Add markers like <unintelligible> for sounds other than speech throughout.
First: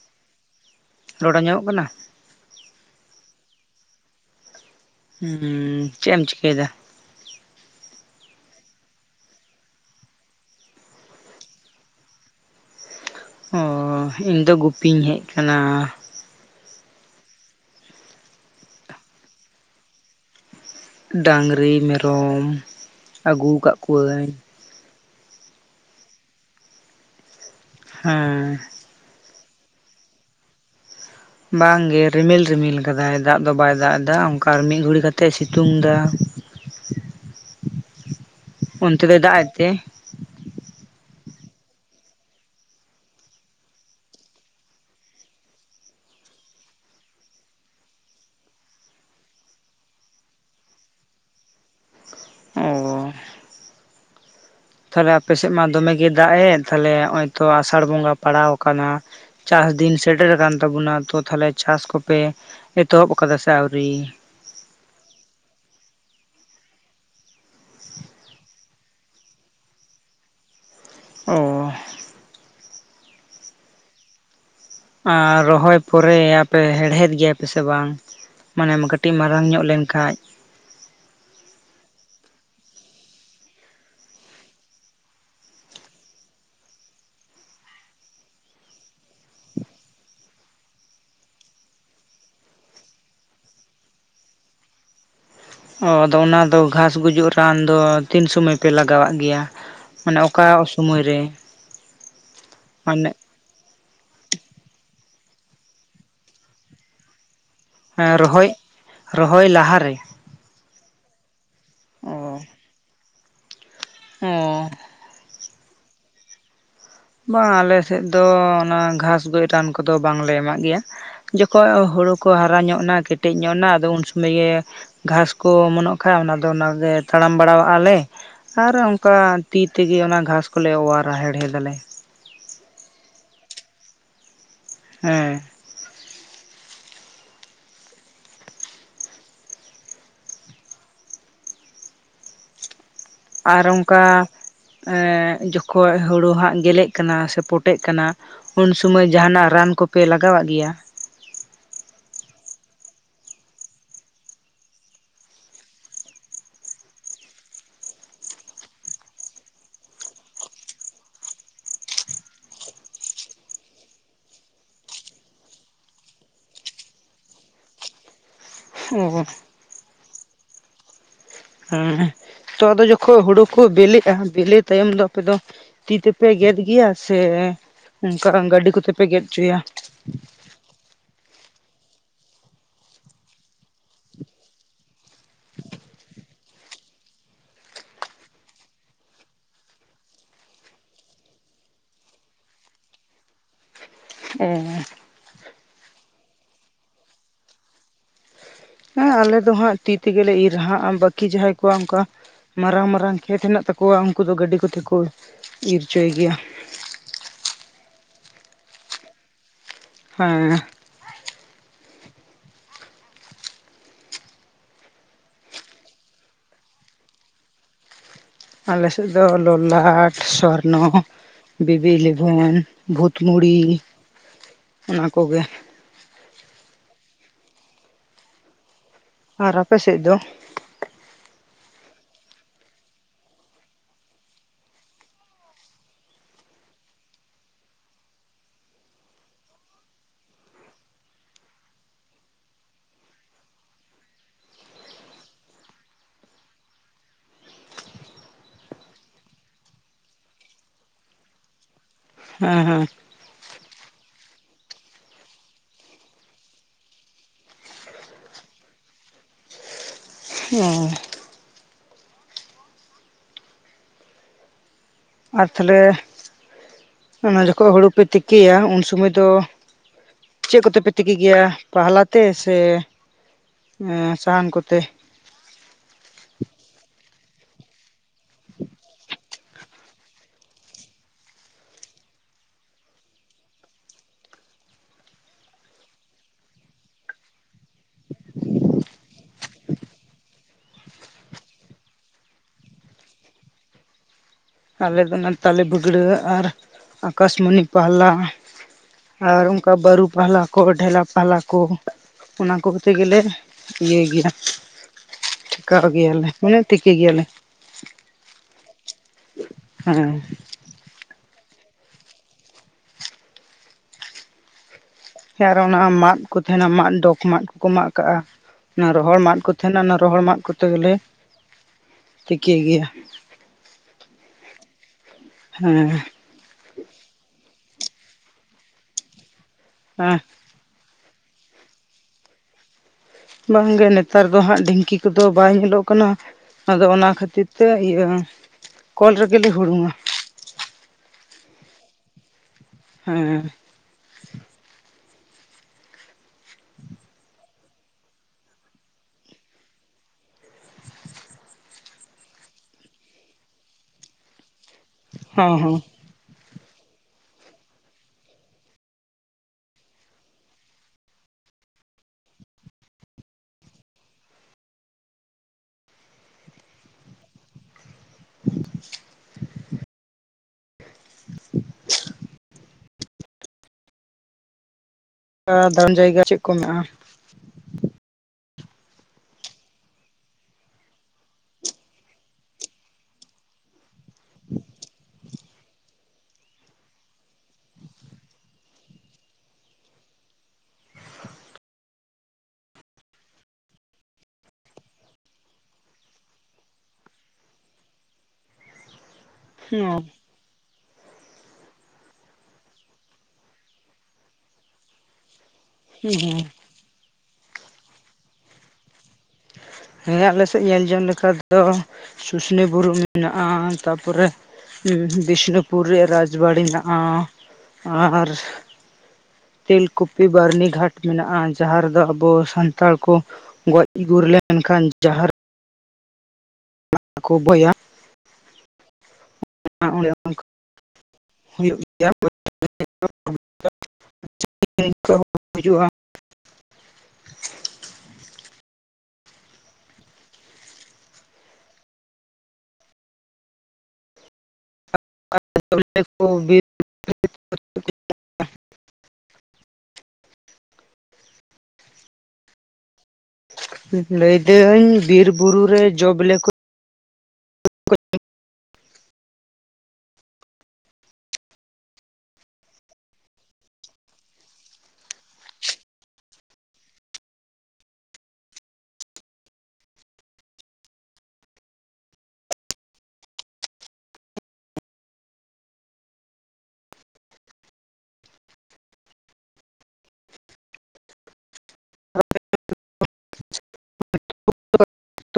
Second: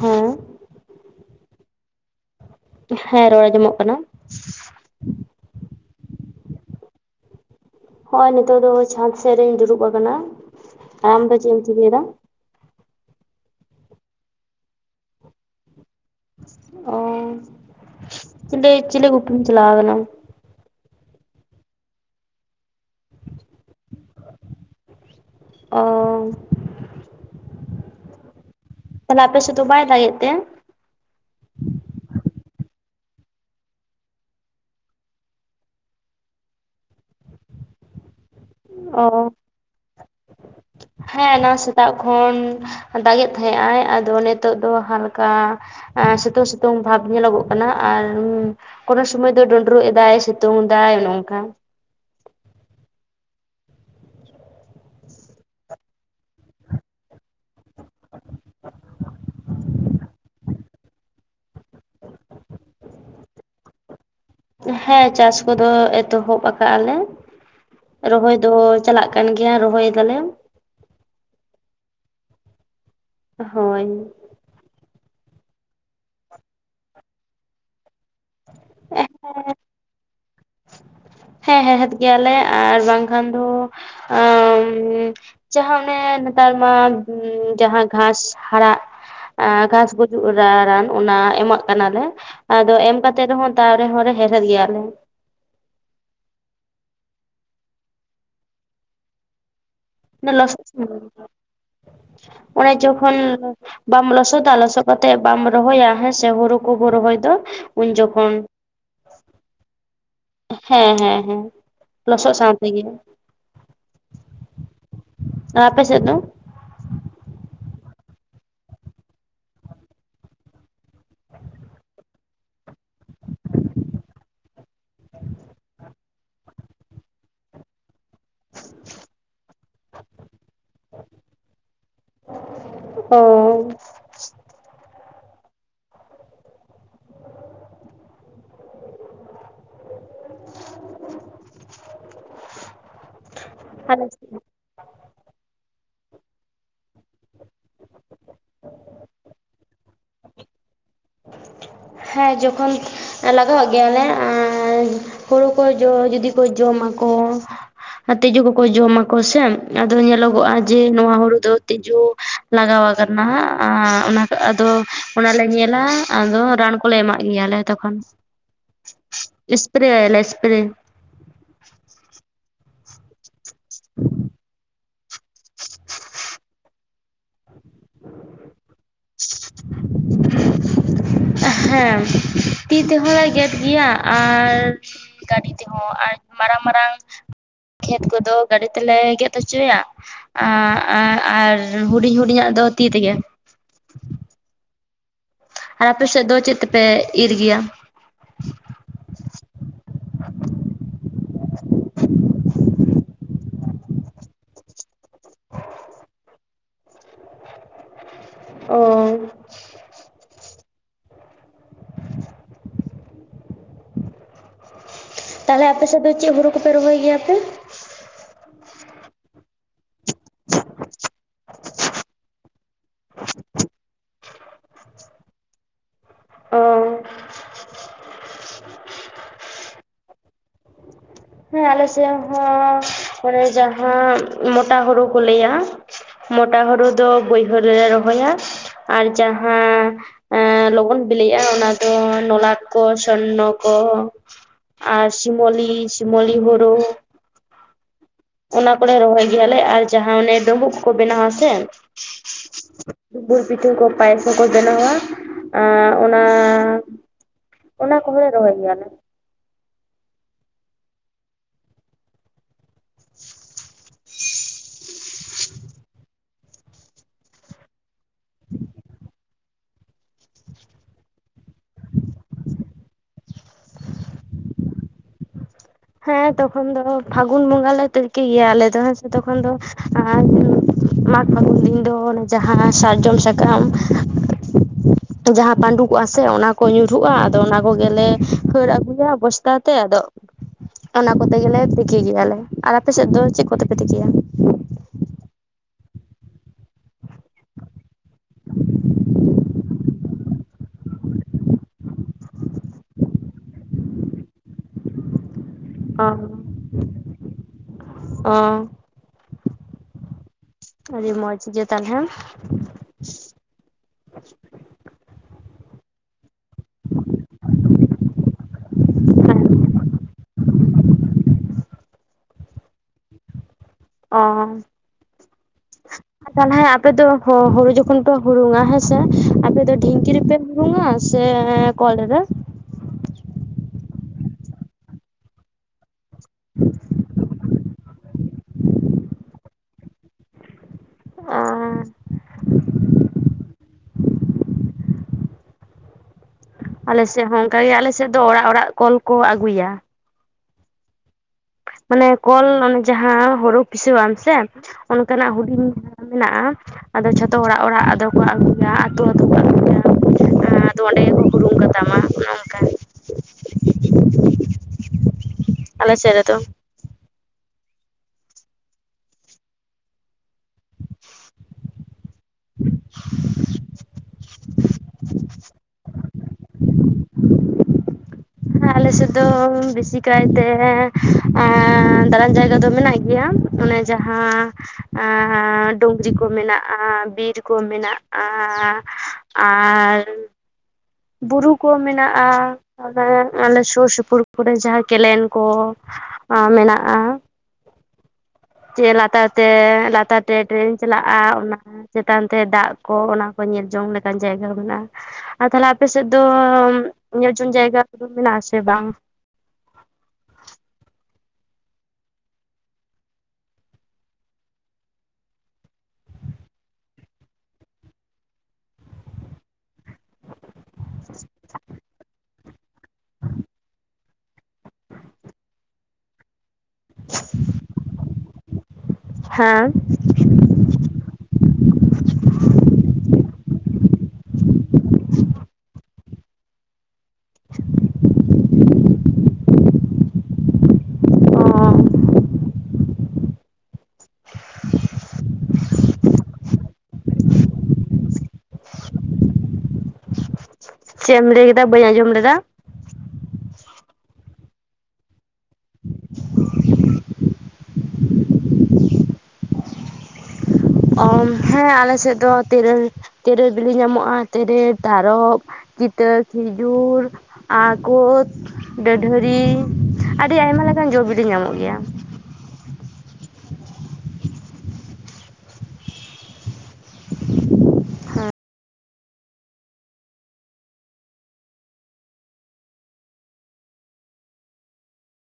ᱦᱮᱸ᱾ ᱨᱚᱲ ᱟᱸᱡᱚᱢᱚᱜ ᱠᱟᱱᱟ? ᱦᱮᱸ ᱨᱚᱲ ᱟᱸᱡᱚᱢᱚᱜ ᱠᱟᱱᱟ᱾ ᱦᱩᱸ ᱪᱮᱜ ᱮᱢ ᱪᱤᱠᱟᱹᱭᱫᱟ? ᱦᱚᱸᱜᱼᱚᱭ ᱱᱤᱛᱚᱜ ᱫᱚ ᱪᱷᱟᱸᱫᱽ ᱥᱮᱜ ᱨᱮᱧ ᱫᱩᱲᱩᱵ ᱟᱠᱟᱱᱟ᱾ ᱟᱨ ᱟᱢ ᱫᱚ ᱪᱮᱜ ᱮᱢ ᱪᱤᱠᱟᱹᱭᱫᱟ? ᱚ ᱤᱧ ᱫᱚ ᱜᱩᱯᱤᱧ ᱦᱮᱡ ᱟᱠᱟᱱᱟ ᱾ ᱚ ᱪᱤᱞᱤ ᱪᱤᱞᱤ ᱜᱩᱯᱤᱢ ᱪᱟᱞᱟᱣ ᱠᱟᱱᱟ? ᱰᱟᱹᱝᱨᱤ, ᱢᱮᱨᱚᱢ ᱟᱹᱜᱩᱣ ᱠᱟᱜ ᱠᱚᱣᱟᱹᱧ ᱾ ᱚᱸ ᱦᱮᱸ᱾ ᱛᱟᱦᱞᱮ ᱟᱯᱮ ᱥᱮᱫ ᱫᱚ ᱵᱟᱭ ᱫᱟᱜᱮᱫ ᱛᱮ? ᱵᱟᱝᱜᱮ ᱨᱤᱢᱤᱞ ᱨᱤᱢᱤᱞ ᱠᱟᱫᱟᱭ ᱫᱟᱜ ᱫᱚ ᱵᱟᱭ ᱫᱟᱜᱫᱟ ᱚᱝᱠᱟ ᱢᱤᱜ ᱜᱷᱩᱲᱤ ᱠᱟᱛᱮᱜ ᱥᱤᱛᱩᱝᱫᱟ ᱾ ᱚ ᱚᱱᱛᱮ ᱫᱚᱭ ᱫᱟᱜ ᱮᱫ ᱛᱮ? ᱦᱮᱸ ᱚᱱᱟ ᱥᱮᱛᱟᱜ ᱠᱷᱚᱱ ᱫᱟᱜᱮᱫ ᱛᱟᱦᱮᱸᱜ ᱟᱭ ᱟᱫᱚ ᱱᱤᱛᱚᱜ ᱫᱚ ᱦᱟᱞᱠᱟ ᱟᱸ ᱥᱤᱛᱩᱝ ᱥᱤᱛᱩᱝ ᱵᱷᱟᱵᱽ ᱧᱮᱞᱚᱜᱚᱜ ᱠᱟᱱᱟ ᱟᱨ ᱠᱚᱱᱳ ᱥᱚᱢᱚᱭ ᱫᱚ ᱰᱩᱸᱰᱨᱩᱜ ᱮᱫᱟᱭ ᱥᱤᱛᱩᱝ ᱮᱫᱟᱭ ᱚᱱᱮ ᱚᱝᱠᱟ᱾ ᱚ ᱛᱷᱟᱞᱮ ᱟᱯᱮᱥᱮᱜ ᱢᱟ ᱫᱚᱢᱮᱜᱮ ᱫᱟᱜ ᱮᱫ ᱛᱷᱟᱞᱮ ᱦᱚᱸᱜᱼᱚᱭ ᱛᱚ ᱟᱥ ᱥᱟᱲ ᱵᱚᱸᱜᱟ ᱯᱟᱲᱟᱣ ᱠᱟᱱᱟ ᱪᱟᱥ ᱫᱤᱱ ᱥᱮᱴᱮᱨ ᱠᱟᱱ ᱛᱟᱵᱚᱱᱟ ᱛᱚ ᱛᱟᱦᱞᱮ ᱪᱟᱥ ᱠᱚᱯᱮ ᱮᱛᱚᱦᱚᱵ ᱠᱟᱫᱟ ᱥᱮ ᱟᱹᱣᱨᱤ? ᱦᱮᱸ ᱪᱟᱥ ᱠᱚᱫᱚ ᱮᱛᱚᱦᱚᱵ ᱠᱟᱜᱼᱟᱞᱮ᱾ ᱨᱚᱦᱚᱭ ᱫᱚ ᱪᱟᱞᱟᱜ ᱠᱟᱱ ᱜᱮᱭᱟ ᱨᱚᱦᱚᱭ ᱫᱟᱞᱮ᱾ ᱚᱸ ᱦᱳᱭ᱾ ᱟᱨ ᱨᱚᱦᱚᱭ ᱯᱚᱨᱮ ᱨᱭᱟᱯᱮ ᱦᱮᱲᱦᱮᱫ ᱜᱮᱭᱟ ᱯᱮ ᱥᱮ ᱵᱟᱝ? ᱢᱟᱱᱮᱢ ᱠᱟᱹᱴᱤᱡ ᱢᱟᱨᱟᱝ ᱧᱚᱜ ᱞᱮᱱᱠᱷᱟᱡ ᱦᱮᱸ ᱦᱮᱲᱦᱮᱫ ᱜᱮᱭᱟᱞᱮ ᱟᱨ ᱵᱟᱝᱠᱷᱟᱱ ᱫᱚ ᱚᱸᱢ ᱡᱟᱦᱟᱸ ᱚᱱᱮ ᱱᱮᱛᱟᱨ ᱢᱟ ᱩᱸ ᱡᱟᱦᱟᱸ ᱜᱷᱟᱸᱥ ᱦᱟᱨᱟᱜ ᱟᱸ ᱜᱷᱟᱥ ᱜᱩᱡᱩᱜ ᱨᱟᱼᱨᱟᱱ ᱚᱱᱟ ᱮᱢᱟᱜ ᱠᱟᱱᱟᱞᱮ᱾ ᱟᱫᱚ ᱮᱢ ᱠᱟᱛᱮᱜ ᱨᱮᱦᱚᱸ ᱛᱟᱣ ᱨᱮᱦᱚᱸᱞᱮ ᱦᱮᱨᱦᱮᱫ ᱜᱮᱭᱟᱞᱮ᱾ ᱚᱸ ᱟᱫᱚ ᱚᱱᱟᱫᱚ ᱜᱷᱟᱸᱥ ᱜᱩᱡᱩᱜ ᱨᱟᱱ ᱫᱚ ᱛᱤᱱ ᱥᱚᱢᱚᱭ ᱯᱮ ᱞᱟᱜᱟᱣᱟᱜ ᱜᱮᱭᱟ? ᱢᱟᱱᱮ ᱚᱠᱟ ᱥᱚᱢᱚᱭ ᱨᱮ? ᱚᱱᱮ ᱢᱟᱱᱮ ᱡᱚᱠᱷᱚᱱ ᱵᱟᱢ ᱞᱚᱥᱚᱫᱟ ᱞᱚᱥᱚᱜ ᱠᱟᱛᱮᱜ ᱵᱟᱢ ᱨᱚᱦᱚᱭᱟ ᱦᱮᱸᱥᱮ ᱦᱩᱲᱩ ᱠᱚᱵᱚ ᱨᱚᱦᱚᱭ ᱫᱚ ᱩᱱ ᱦᱮᱸ ᱡᱚᱠᱷᱚᱱ ᱨᱚᱦᱚᱭ ᱨᱚᱦᱚᱭ ᱞᱟᱦᱟᱨᱮ? ᱦᱮᱸ ᱦᱮᱸ ᱦᱮᱸ ᱞᱚᱥᱚᱜ ᱥᱟᱶ ᱛᱮᱜᱮ᱾ ᱚᱸ ᱟ ᱟᱯᱮ ᱥᱮᱜ ᱫᱚ? ᱵᱟᱝ ᱟᱞᱮᱥᱮᱫ ᱫᱚ ᱚᱱᱟ ᱜᱷᱟᱥ ᱜᱚᱡ ᱨᱟᱱ ᱠᱚᱫᱚ ᱵᱟᱝᱞᱮ ᱮᱢᱟᱜ ᱜᱮᱭᱟ᱾ ᱡᱚᱠᱷᱚᱡ ᱦᱩᱲᱩ ᱠᱚ ᱦᱟᱨᱟ ᱧᱚᱜᱱᱟ ᱠᱮᱴᱮᱡ ᱧᱚᱜᱱᱟ ᱟᱫᱚ ᱩᱱ ᱥᱚᱢᱚᱭ ᱜᱮ ᱜᱷᱟᱸᱥ ᱠᱚ ᱚᱢᱚᱱᱚᱜ ᱠᱷᱟ ᱚᱱᱟᱫᱚ ᱚᱱᱟᱜᱮ ᱛᱟᱲᱟᱢ ᱵᱟᱲᱟᱣᱟᱜᱼᱟ ᱞᱮ᱾ ᱟᱨ ᱚᱝᱠᱟ ᱛᱤ ᱛᱮᱜᱮ ᱚᱱᱟ ᱜᱷᱟᱸᱥ ᱠᱚᱞᱮ ᱚᱣᱟᱨᱟ ᱦᱮᱲᱦᱮᱫᱟᱞᱮ᱾ ᱚᱸ ᱦᱮᱸ <inaudible> ᱟᱨ ᱚᱝᱠᱟ ᱟᱞᱮ ᱥᱮᱫ ᱮᱸ ᱡᱚᱠᱷᱚᱡ ᱦᱩᱲᱩ ᱦᱟᱸᱜ ᱜᱮᱞᱮᱜ ᱠᱟᱱᱟ ᱥᱮ ᱯᱚᱴᱮᱜ ᱠᱟᱱᱟ ᱩᱱ ᱥᱚᱢᱚᱭ ᱡᱟᱦᱟᱱᱟᱜ ᱨᱟᱱ ᱠᱚᱯᱮ ᱞᱟᱜᱟᱣᱟᱜ ᱜᱮᱭᱟ? ᱦᱮᱸ ᱡᱚᱠᱷᱚᱱ ᱮ ᱞᱟᱜᱟᱣᱟᱜ ᱜᱮᱭᱟᱞᱮ ᱟᱨ ᱦᱩᱲᱩ ᱠᱚ ᱡᱚ ᱡᱩᱫᱤ ᱠᱚ ᱡᱚᱢᱟ ᱠᱚ ᱛᱤᱡᱩ ᱠᱚᱠᱚ ᱡᱚᱢᱟᱠᱚ ᱥᱮ ᱟᱫᱚ ᱧᱮᱞᱚᱜᱚᱜᱼᱟ ᱡᱮ ᱱᱚᱣᱟ ᱦᱩᱲᱩ ᱫᱚ ᱛᱤᱡᱩ ᱞᱟᱜᱟᱣ ᱟᱠᱟᱱᱟ ᱚᱱᱟ ᱟᱫᱚ ᱚᱱᱟᱞᱮ ᱧᱮᱞᱟ ᱟᱫᱚ ᱨᱟᱱ ᱠᱚᱞᱮ ᱮᱢᱟᱜ ᱜᱮᱭᱟᱞᱮ ᱛᱚᱠᱷᱚᱱ᱾ ᱚᱸ ᱯᱨᱮᱭᱟᱞᱮ ᱥᱯᱨᱮ ᱦᱮᱸ ᱛᱚ ᱟᱫᱚ ᱡᱚᱠᱷᱚᱡ ᱦᱩᱲᱩ ᱠᱚ ᱵᱤᱞᱤᱜᱼᱟ ᱵᱤᱞᱤ ᱛᱟᱭᱚᱢ ᱫᱚ ᱟᱯᱮ ᱫᱚ ᱛᱤ ᱛᱮᱯᱮ ᱜᱮᱫ ᱜᱮᱭᱟ ᱥᱮ ᱚᱱᱠᱟ ᱜᱟᱹᱰᱤ ᱠᱚᱛᱮ ᱯᱮ ᱜᱮᱫ ᱚᱪᱚᱭᱟ? ᱦᱮᱸ ᱛᱤ ᱛᱮ ᱦᱚᱸᱞᱮ ᱜᱮᱫ ᱜᱮᱭᱟ ᱟᱨ ᱜᱟᱹᱰᱤ ᱛᱮᱦᱚᱸ ᱟᱨ ᱢᱟᱨᱟᱝ ᱢᱟᱨᱟᱝ ᱠᱷᱮᱛ ᱠᱚᱫᱚ ᱜᱟᱹᱰᱤ ᱛᱮᱞᱮ ᱜᱮᱫ ᱦᱚᱪᱚᱭᱟ᱾ ᱟᱸ ᱟᱸ ᱟᱨ ᱦᱩᱰᱤᱧ ᱦᱩᱰᱤᱧᱟᱜ ᱫᱚ ᱛᱤ ᱛᱮᱜᱮ᱾ ᱚᱸ ᱟᱨ ᱟᱯᱮ ᱥᱮᱫ ᱫᱚ ᱪᱮᱫ ᱛᱮᱯᱮ ᱤᱨ ᱜᱮᱭᱟ᱾ ᱦᱮᱸ ᱟᱞᱮ ᱫᱚ ᱦᱟᱸᱜ ᱛᱤ ᱛᱮᱜᱮᱞᱮ ᱤᱨᱟᱦᱟᱜ-ᱟ ᱵᱟᱹᱠᱤ ᱡᱟᱦᱟᱸᱭ ᱠᱚᱣᱟᱜ ᱚᱱᱠᱟ ᱢᱟᱨᱟᱝ ᱢᱟᱨᱟᱝ ᱠᱷᱮᱛ ᱦᱮᱱᱟᱜ ᱛᱟᱠᱚᱣᱟ ᱩᱱᱠᱩ ᱫᱚ ᱜᱟᱹᱰᱤ ᱠᱚᱛᱮ ᱠᱚ ᱤᱨ ᱦᱚᱪᱚᱭ ᱜᱮᱭᱟ᱾ ᱚ ᱦᱮᱸ ᱛᱟᱦᱚᱞᱮ ᱟᱯᱮ ᱥᱮᱫ ᱫᱚ ᱪᱮᱫ ᱦᱩᱨᱩ ᱠᱚᱯᱮ ᱨᱚᱦᱚᱭ ᱜᱮᱭᱟᱯᱮ? ᱟᱞᱮᱥᱮᱫ ᱫᱚ ᱞᱚᱞᱟᱴ ᱥᱚᱨᱱᱚ, ᱵᱤᱵᱤ ᱤᱞᱤᱵᱷᱮᱱ, ᱵᱷᱩᱛ ᱢᱩᱲᱤ ᱚᱱᱟ ᱠᱚᱜᱮ᱾ ᱚ ᱟᱨ ᱟᱯᱮ ᱥᱮᱫ ᱫᱚ? ᱦᱮᱸ ᱟᱞᱮ ᱥᱮᱫ ᱦᱚᱸ ᱚᱱᱮ ᱡᱟᱦᱟᱸ ᱢᱚᱴᱟ ᱦᱩᱲᱩ ᱠᱚ ᱞᱟᱹᱭᱟ ᱢᱚᱴᱟ ᱦᱩᱲᱩ ᱫᱚ ᱵᱟᱹᱭᱦᱟᱹᱲ ᱨᱮᱞᱮ ᱨᱚᱦᱚᱭᱟ ᱟᱨ ᱡᱟᱦᱟᱸ ᱮᱸ ᱞᱚᱜᱚᱱ ᱵᱤᱞᱤᱜ-ᱟ ᱚᱱᱟ ᱫᱚ ᱞᱚᱞᱟᱴ ᱠᱚ, ᱥᱚᱨᱱᱚ ᱠᱚ ᱟᱨ ᱥᱤᱢᱚᱞᱤ ᱥᱤᱢᱚᱞᱤ ᱦᱩᱲᱩ ᱚᱱᱟ ᱠᱚᱞᱮ ᱨᱚᱦᱚᱭ ᱜᱮᱭᱟᱞᱮ ᱟᱨ ᱡᱟᱦᱟᱸ ᱚᱱᱮ ᱰᱩᱸᱵᱩᱜ ᱠᱚᱠᱚ ᱵᱮᱱᱟᱣᱟᱥᱮ? ᱦᱮᱸ ᱦᱮᱸ ᱜᱩᱲ ᱯᱤᱴᱷᱟᱹ ᱠᱚ ᱯᱟᱭᱮᱥ ᱦᱚᱸᱠᱚ ᱵᱮᱱᱟᱣᱟ ᱟᱨ ᱚᱱᱟ ᱚᱱᱟ ᱠᱚᱦᱚᱸ ᱞᱮ ᱨᱚᱦᱚᱭ ᱜᱮᱭᱟ ᱞᱮ᱾ ᱚ <inaudible> ᱟᱨ ᱛᱟᱦᱞᱮ ᱚᱱᱟ ᱡᱚᱠᱷᱚᱡ ᱦᱩᱲᱩ ᱯᱮ ᱛᱤᱠᱤᱭᱟ ᱩᱱ ᱥᱚᱢᱚᱭ ᱫᱚ ᱪᱮᱫ ᱠᱚᱛᱮ ᱯᱮ ᱛᱤᱠᱤ ᱜᱮᱭᱟ ᱯᱟᱦᱞᱟ ᱛᱮ ᱥᱮ ᱮᱸ ᱥᱟᱦᱟᱱ ᱠᱚᱛᱮ? ᱦᱮᱸ ᱛᱚᱠᱷᱚᱱ ᱫᱚ ᱯᱷᱟᱹᱜᱩᱱ ᱵᱚᱸᱜᱟ ᱞᱮ ᱛᱤᱠᱤ ᱜᱮᱭᱟ ᱟᱞᱮ ᱫᱚ ᱦᱮᱸ ᱥᱮ ᱛᱚᱠᱷᱚᱱ ᱫᱚ ᱟᱨ ᱢᱟᱜᱽ ᱯᱷᱟᱹᱜᱩᱱ ᱫᱤᱱ ᱫᱚ ᱚᱱᱮ ᱡᱟᱦᱟᱸ ᱥᱟᱨᱡᱚᱢ ᱥᱟᱠᱟᱢ ᱡᱟᱦᱟᱸ ᱯᱟᱺᱰᱩᱠᱚᱜ-ᱟ ᱥᱮ ᱚᱱᱟ ᱠᱚ ᱧᱩᱨᱦᱩᱜ-ᱟ ᱟᱫᱚ ᱚᱱᱟ ᱠᱚᱜᱮᱞᱮ ᱦᱟᱹᱨ ᱟᱹᱜᱩᱭᱟ ᱵᱚᱥ ᱛᱟ ᱛᱮ ᱟᱫᱚ ᱚᱱᱟ ᱠᱚᱛᱮ ᱜᱮᱞᱮ ᱛᱤᱠᱤ ᱜᱮᱭᱟ ᱞᱮ ᱟᱨ ᱟᱯᱮ ᱥᱮᱫ ᱫᱚ ᱪᱮᱫ ᱠᱚᱛᱮᱯᱮ ᱛᱤᱠᱤᱭᱟ? ᱟᱞᱮ ᱫᱚ ᱚᱱᱟ ᱛᱟᱞᱮ ᱵᱷᱟᱹᱜᱽᱲᱟᱹ ᱟᱨ ᱟᱠᱟᱥᱢᱚᱱᱤ ᱯᱟᱦᱞᱟ ᱟᱨ ᱚᱱᱠᱟ ᱵᱟᱹᱨᱩ ᱯᱟᱦᱞᱟ ᱠᱚ ᱰᱷᱮᱞᱟ ᱯᱟᱦᱞᱟ ᱠᱚ ᱚᱱᱟ ᱠᱚᱛᱮ ᱜᱮᱞᱮ ᱤᱭᱟᱹᱭ ᱜᱮᱭᱟ᱾ ᱴᱷᱮᱠᱟᱣ ᱜᱮᱭᱟ ᱞᱮ ᱢᱟᱱᱮ ᱛᱤᱠᱤ ᱜᱮᱭᱟ ᱞᱮ᱾ ᱚ ᱦᱮᱸ ᱟᱹᱰᱤ ᱢᱚᱡᱽ ᱜᱮ ᱛᱟᱦᱚᱞᱮ᱾ ᱥᱮ ᱟᱨᱚ ᱚᱱᱟ ᱢᱟᱫ ᱠᱚ ᱛᱟᱦᱮᱱᱟ ᱢᱟᱫ ᱰᱚᱜ ᱢᱟᱫ ᱠᱚᱠᱚ ᱢᱟᱜ ᱠᱟᱜ-ᱟ ᱚᱱᱟ ᱨᱚᱦᱚᱲ ᱢᱟᱫ ᱠᱚ ᱛᱟᱦᱮᱱᱟ ᱚᱱᱟ ᱨᱚᱦᱚᱲ ᱢᱟᱫ ᱠᱚ ᱡᱚᱛᱚ ᱜᱮᱞᱮ ᱛᱤᱠᱤᱭ ᱜᱮᱭᱟ᱾ ᱚ ᱦᱮᱸ ᱛᱟᱦᱚᱞᱮ ᱟᱯᱮ ᱫᱚ ᱦᱩᱲᱩ ᱡᱚᱠᱷᱚᱱ ᱯᱮ ᱦᱩᱲᱩᱝᱟ ᱦᱮᱸᱥᱮ ᱟᱯᱮ ᱫᱚ ᱰᱷᱤᱝᱠᱤ ᱦᱮᱸ ᱨᱮᱯᱮ ᱦᱩᱲᱩᱝᱟ ᱥᱮ ᱠᱚᱞ ᱨᱮ᱾ ᱵᱟᱝᱜᱮ ᱱᱮᱛᱟᱨ ᱫᱚ ᱦᱟᱸᱜ ᱰᱷᱤᱝᱠᱤ ᱠᱚᱫᱚ ᱵᱟᱭ ᱧᱮᱞᱚᱜ ᱠᱟᱱᱟ ᱟᱫᱚ ᱚᱱᱟ ᱠᱷᱟᱹᱛᱤᱨ ᱛᱮ ᱤᱭᱟᱹ ᱠᱚᱞ ᱨᱮᱜᱮᱞᱮ ᱦᱩᱲᱩᱝᱟ᱾ ᱚᱻ ᱦᱮᱸ ᱟᱞᱮ ᱥᱮᱫ ᱦᱚᱸ ᱚᱱᱠᱟᱜ ᱜᱮ ᱟᱞᱮ ᱥᱮᱫ ᱫᱚ ᱚᱲᱟᱜ ᱚᱲᱟᱜ ᱠᱚᱞ ᱠᱚ ᱟᱹᱜᱩᱭᱟ᱾ ᱢᱟᱱᱮ ᱠᱚᱞ ᱚᱱᱮ ᱡᱟᱦᱟᱸ ᱦᱩᱲᱩ ᱯᱤᱥᱟᱹ ᱟᱢ ᱥᱮ ᱚᱱᱠᱟᱱᱟᱜ ᱦᱚᱸ ᱦᱩᱰᱤᱧ ᱦᱚᱸ ᱢᱮᱱᱟᱜ-ᱟ ᱟᱫᱚ ᱡᱷᱚᱛᱚ ᱚᱲᱟᱜ ᱚᱲᱟᱜ ᱟᱫᱚ ᱠᱚ ᱟᱹᱜᱩᱭᱟ ᱟᱹᱛᱩ ᱟᱹᱛᱩ ᱠᱚ ᱟᱹᱜᱩᱭᱟ ᱟᱨ ᱟᱫᱚ ᱚᱸᱰᱮ ᱜᱮᱠᱚ ᱦᱩᱲᱩᱝ ᱠᱟᱛᱟᱢᱟ ᱚᱱᱮ ᱚᱱᱠᱟ ᱟᱞᱮ ᱥᱮᱫ ᱨᱮᱫᱚ᱾ <inaudible> <inaudible> <inaudible> ᱚᱱᱠᱟ ᱫᱟᱬᱟᱱ ᱡᱟᱭᱜᱟ ᱪᱮᱫ ᱠᱚ ᱢᱮᱱᱟᱜ-ᱟ? ᱦᱮᱸ ᱟᱞᱮ ᱥᱮᱫ ᱫᱚ ᱵᱮᱥᱤ ᱠᱟᱭᱛᱮ ᱫᱟᱬᱟᱱ ᱡᱟᱭᱜᱟ ᱫᱚ ᱢᱮᱱᱟᱜ ᱜᱮᱭᱟ᱾ ᱚᱱᱮ ᱡᱟᱦᱟᱸ ᱟᱸ ᱰᱩᱝᱨᱤ ᱠᱚ ᱢᱮᱱᱟᱜ-ᱟ ᱵᱤᱨ ᱠᱚ ᱢᱮᱱᱟᱜ-ᱟ ᱟᱨ ᱵᱩᱨᱩ ᱠᱚ ᱢᱮᱱᱟᱜ-ᱟ ᱟᱞᱮ ᱥᱩᱨ ᱥᱩᱯᱩᱨ ᱠᱚᱨᱮ ᱡᱟᱦᱟᱸ ᱠᱮᱱᱮᱞ ᱠᱚ ᱢᱮᱱᱟᱜ-ᱟ᱾ ᱪᱮ ᱞᱟᱛᱟᱨ ᱛᱮ ᱞᱟᱛᱟᱨ ᱴᱮ ᱴᱨᱮᱱ ᱪᱟᱞᱟᱜ-ᱟ ᱚᱱᱟ ᱪᱮᱛᱟᱱ ᱛᱮ ᱫᱟᱜ ᱠᱚ ᱚᱱᱟ ᱠᱚ ᱧᱮᱞ ᱡᱚᱝ ᱞᱮᱠᱟᱱ ᱡᱟᱭᱜᱟ ᱢᱮᱱᱟᱜ-ᱟ᱾ ᱟᱨ ᱛᱟᱦᱞᱮ ᱟᱯᱮ ᱥᱮᱫ ᱫᱚ ᱦᱮᱸ ᱧᱮᱞ ᱡᱚᱱ ᱡᱟᱭᱜᱟ ᱠᱚᱫᱚ ᱢᱮᱱᱟᱜ-ᱟ ᱥᱮ ᱵᱟᱝ? ᱦᱮᱸ ᱟᱞᱮ ᱥᱮᱫ ᱧᱮᱞ ᱡᱚᱝ ᱞᱮᱠᱟ ᱫᱚ ᱥᱩᱥᱱᱤ ᱵᱩᱨᱩ ᱢᱮᱱᱟᱜ-ᱟ᱾ ᱛᱟ ᱯᱚᱨᱮ ᱵᱤᱥᱱᱩᱯᱩᱨ ᱨᱮᱭᱟᱜ ᱨᱟᱡᱽ ᱵᱟᱲᱤ ᱢᱮᱱᱟᱜ-ᱟ ᱟᱨ ᱛᱮᱞᱠᱩᱯᱤ ᱵᱟᱨᱱᱤ ᱜᱷᱟᱴ ᱢᱮᱱᱟᱜ-ᱟ ᱡᱟᱦᱟᱸ ᱨᱮᱫᱚ ᱟᱵᱚ ᱥᱟᱱ ᱛᱟᱲ ᱠᱚ ᱜᱚᱡ ᱤᱜᱩᱨ ᱞᱮᱱᱠᱷᱟᱱ ᱡᱟᱦᱟᱸ <unintelligible> ᱠᱚ ᱵᱚᱭᱭᱟ ᱦᱮᱸ <unintelligible> ᱦᱩᱭᱩᱜ ᱜᱮ ᱜᱮᱭᱟ <unintelligible> <unintelligible> ᱦᱤᱡᱩᱜ-ᱟ <inaudible> ᱚ <unintelligible> ᱠᱚ ᱵᱤᱨ ᱪᱮᱫ ᱮᱢ ᱞᱟᱹᱭ ᱠᱮᱫᱟ ᱵᱟᱹᱧ ᱟᱸᱡᱚᱢ ᱞᱮᱫᱟ᱾ ᱞᱟᱹᱭᱫᱟᱹᱧ ᱵᱤᱨ ᱵᱩᱨᱩ ᱨᱮ ᱡᱚ ᱵᱮᱹᱞᱮ ᱠᱚ ᱚᱢ ᱦᱮᱸ ᱟᱞᱮ ᱥᱮᱫ ᱫᱚ ᱛᱮᱹᱨᱮᱹᱞ ᱛᱮᱹᱨᱮᱹᱞ ᱵᱤᱞᱤ ᱧᱟᱢᱚᱜ-ᱟ ᱛᱮᱨᱮᱞ ᱛᱟᱨᱚᱵ ᱠᱤᱛᱟᱹ, ᱠᱷᱤᱡᱩᱨ, ᱟ ᱠᱳᱛ, ᱰᱟᱹᱰᱷᱟᱹᱨᱤ ᱟᱹᱰᱤ ᱟᱭᱢᱟ ᱞᱮᱠᱟᱱ ᱡᱚ ᱵᱤᱞᱤ ᱧᱟᱢᱚᱜ ᱜᱮᱭᱟ᱾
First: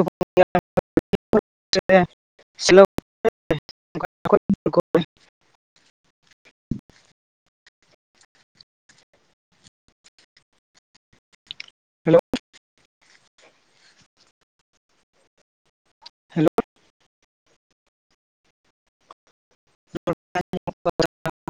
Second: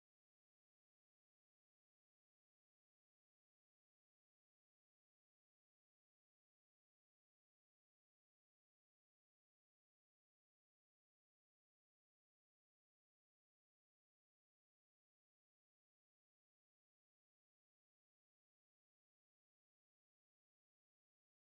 <unintelligible> <unintelligible> ᱦᱮᱞᱳ ᱦᱮᱞᱳ ᱨᱚ <unintelligible>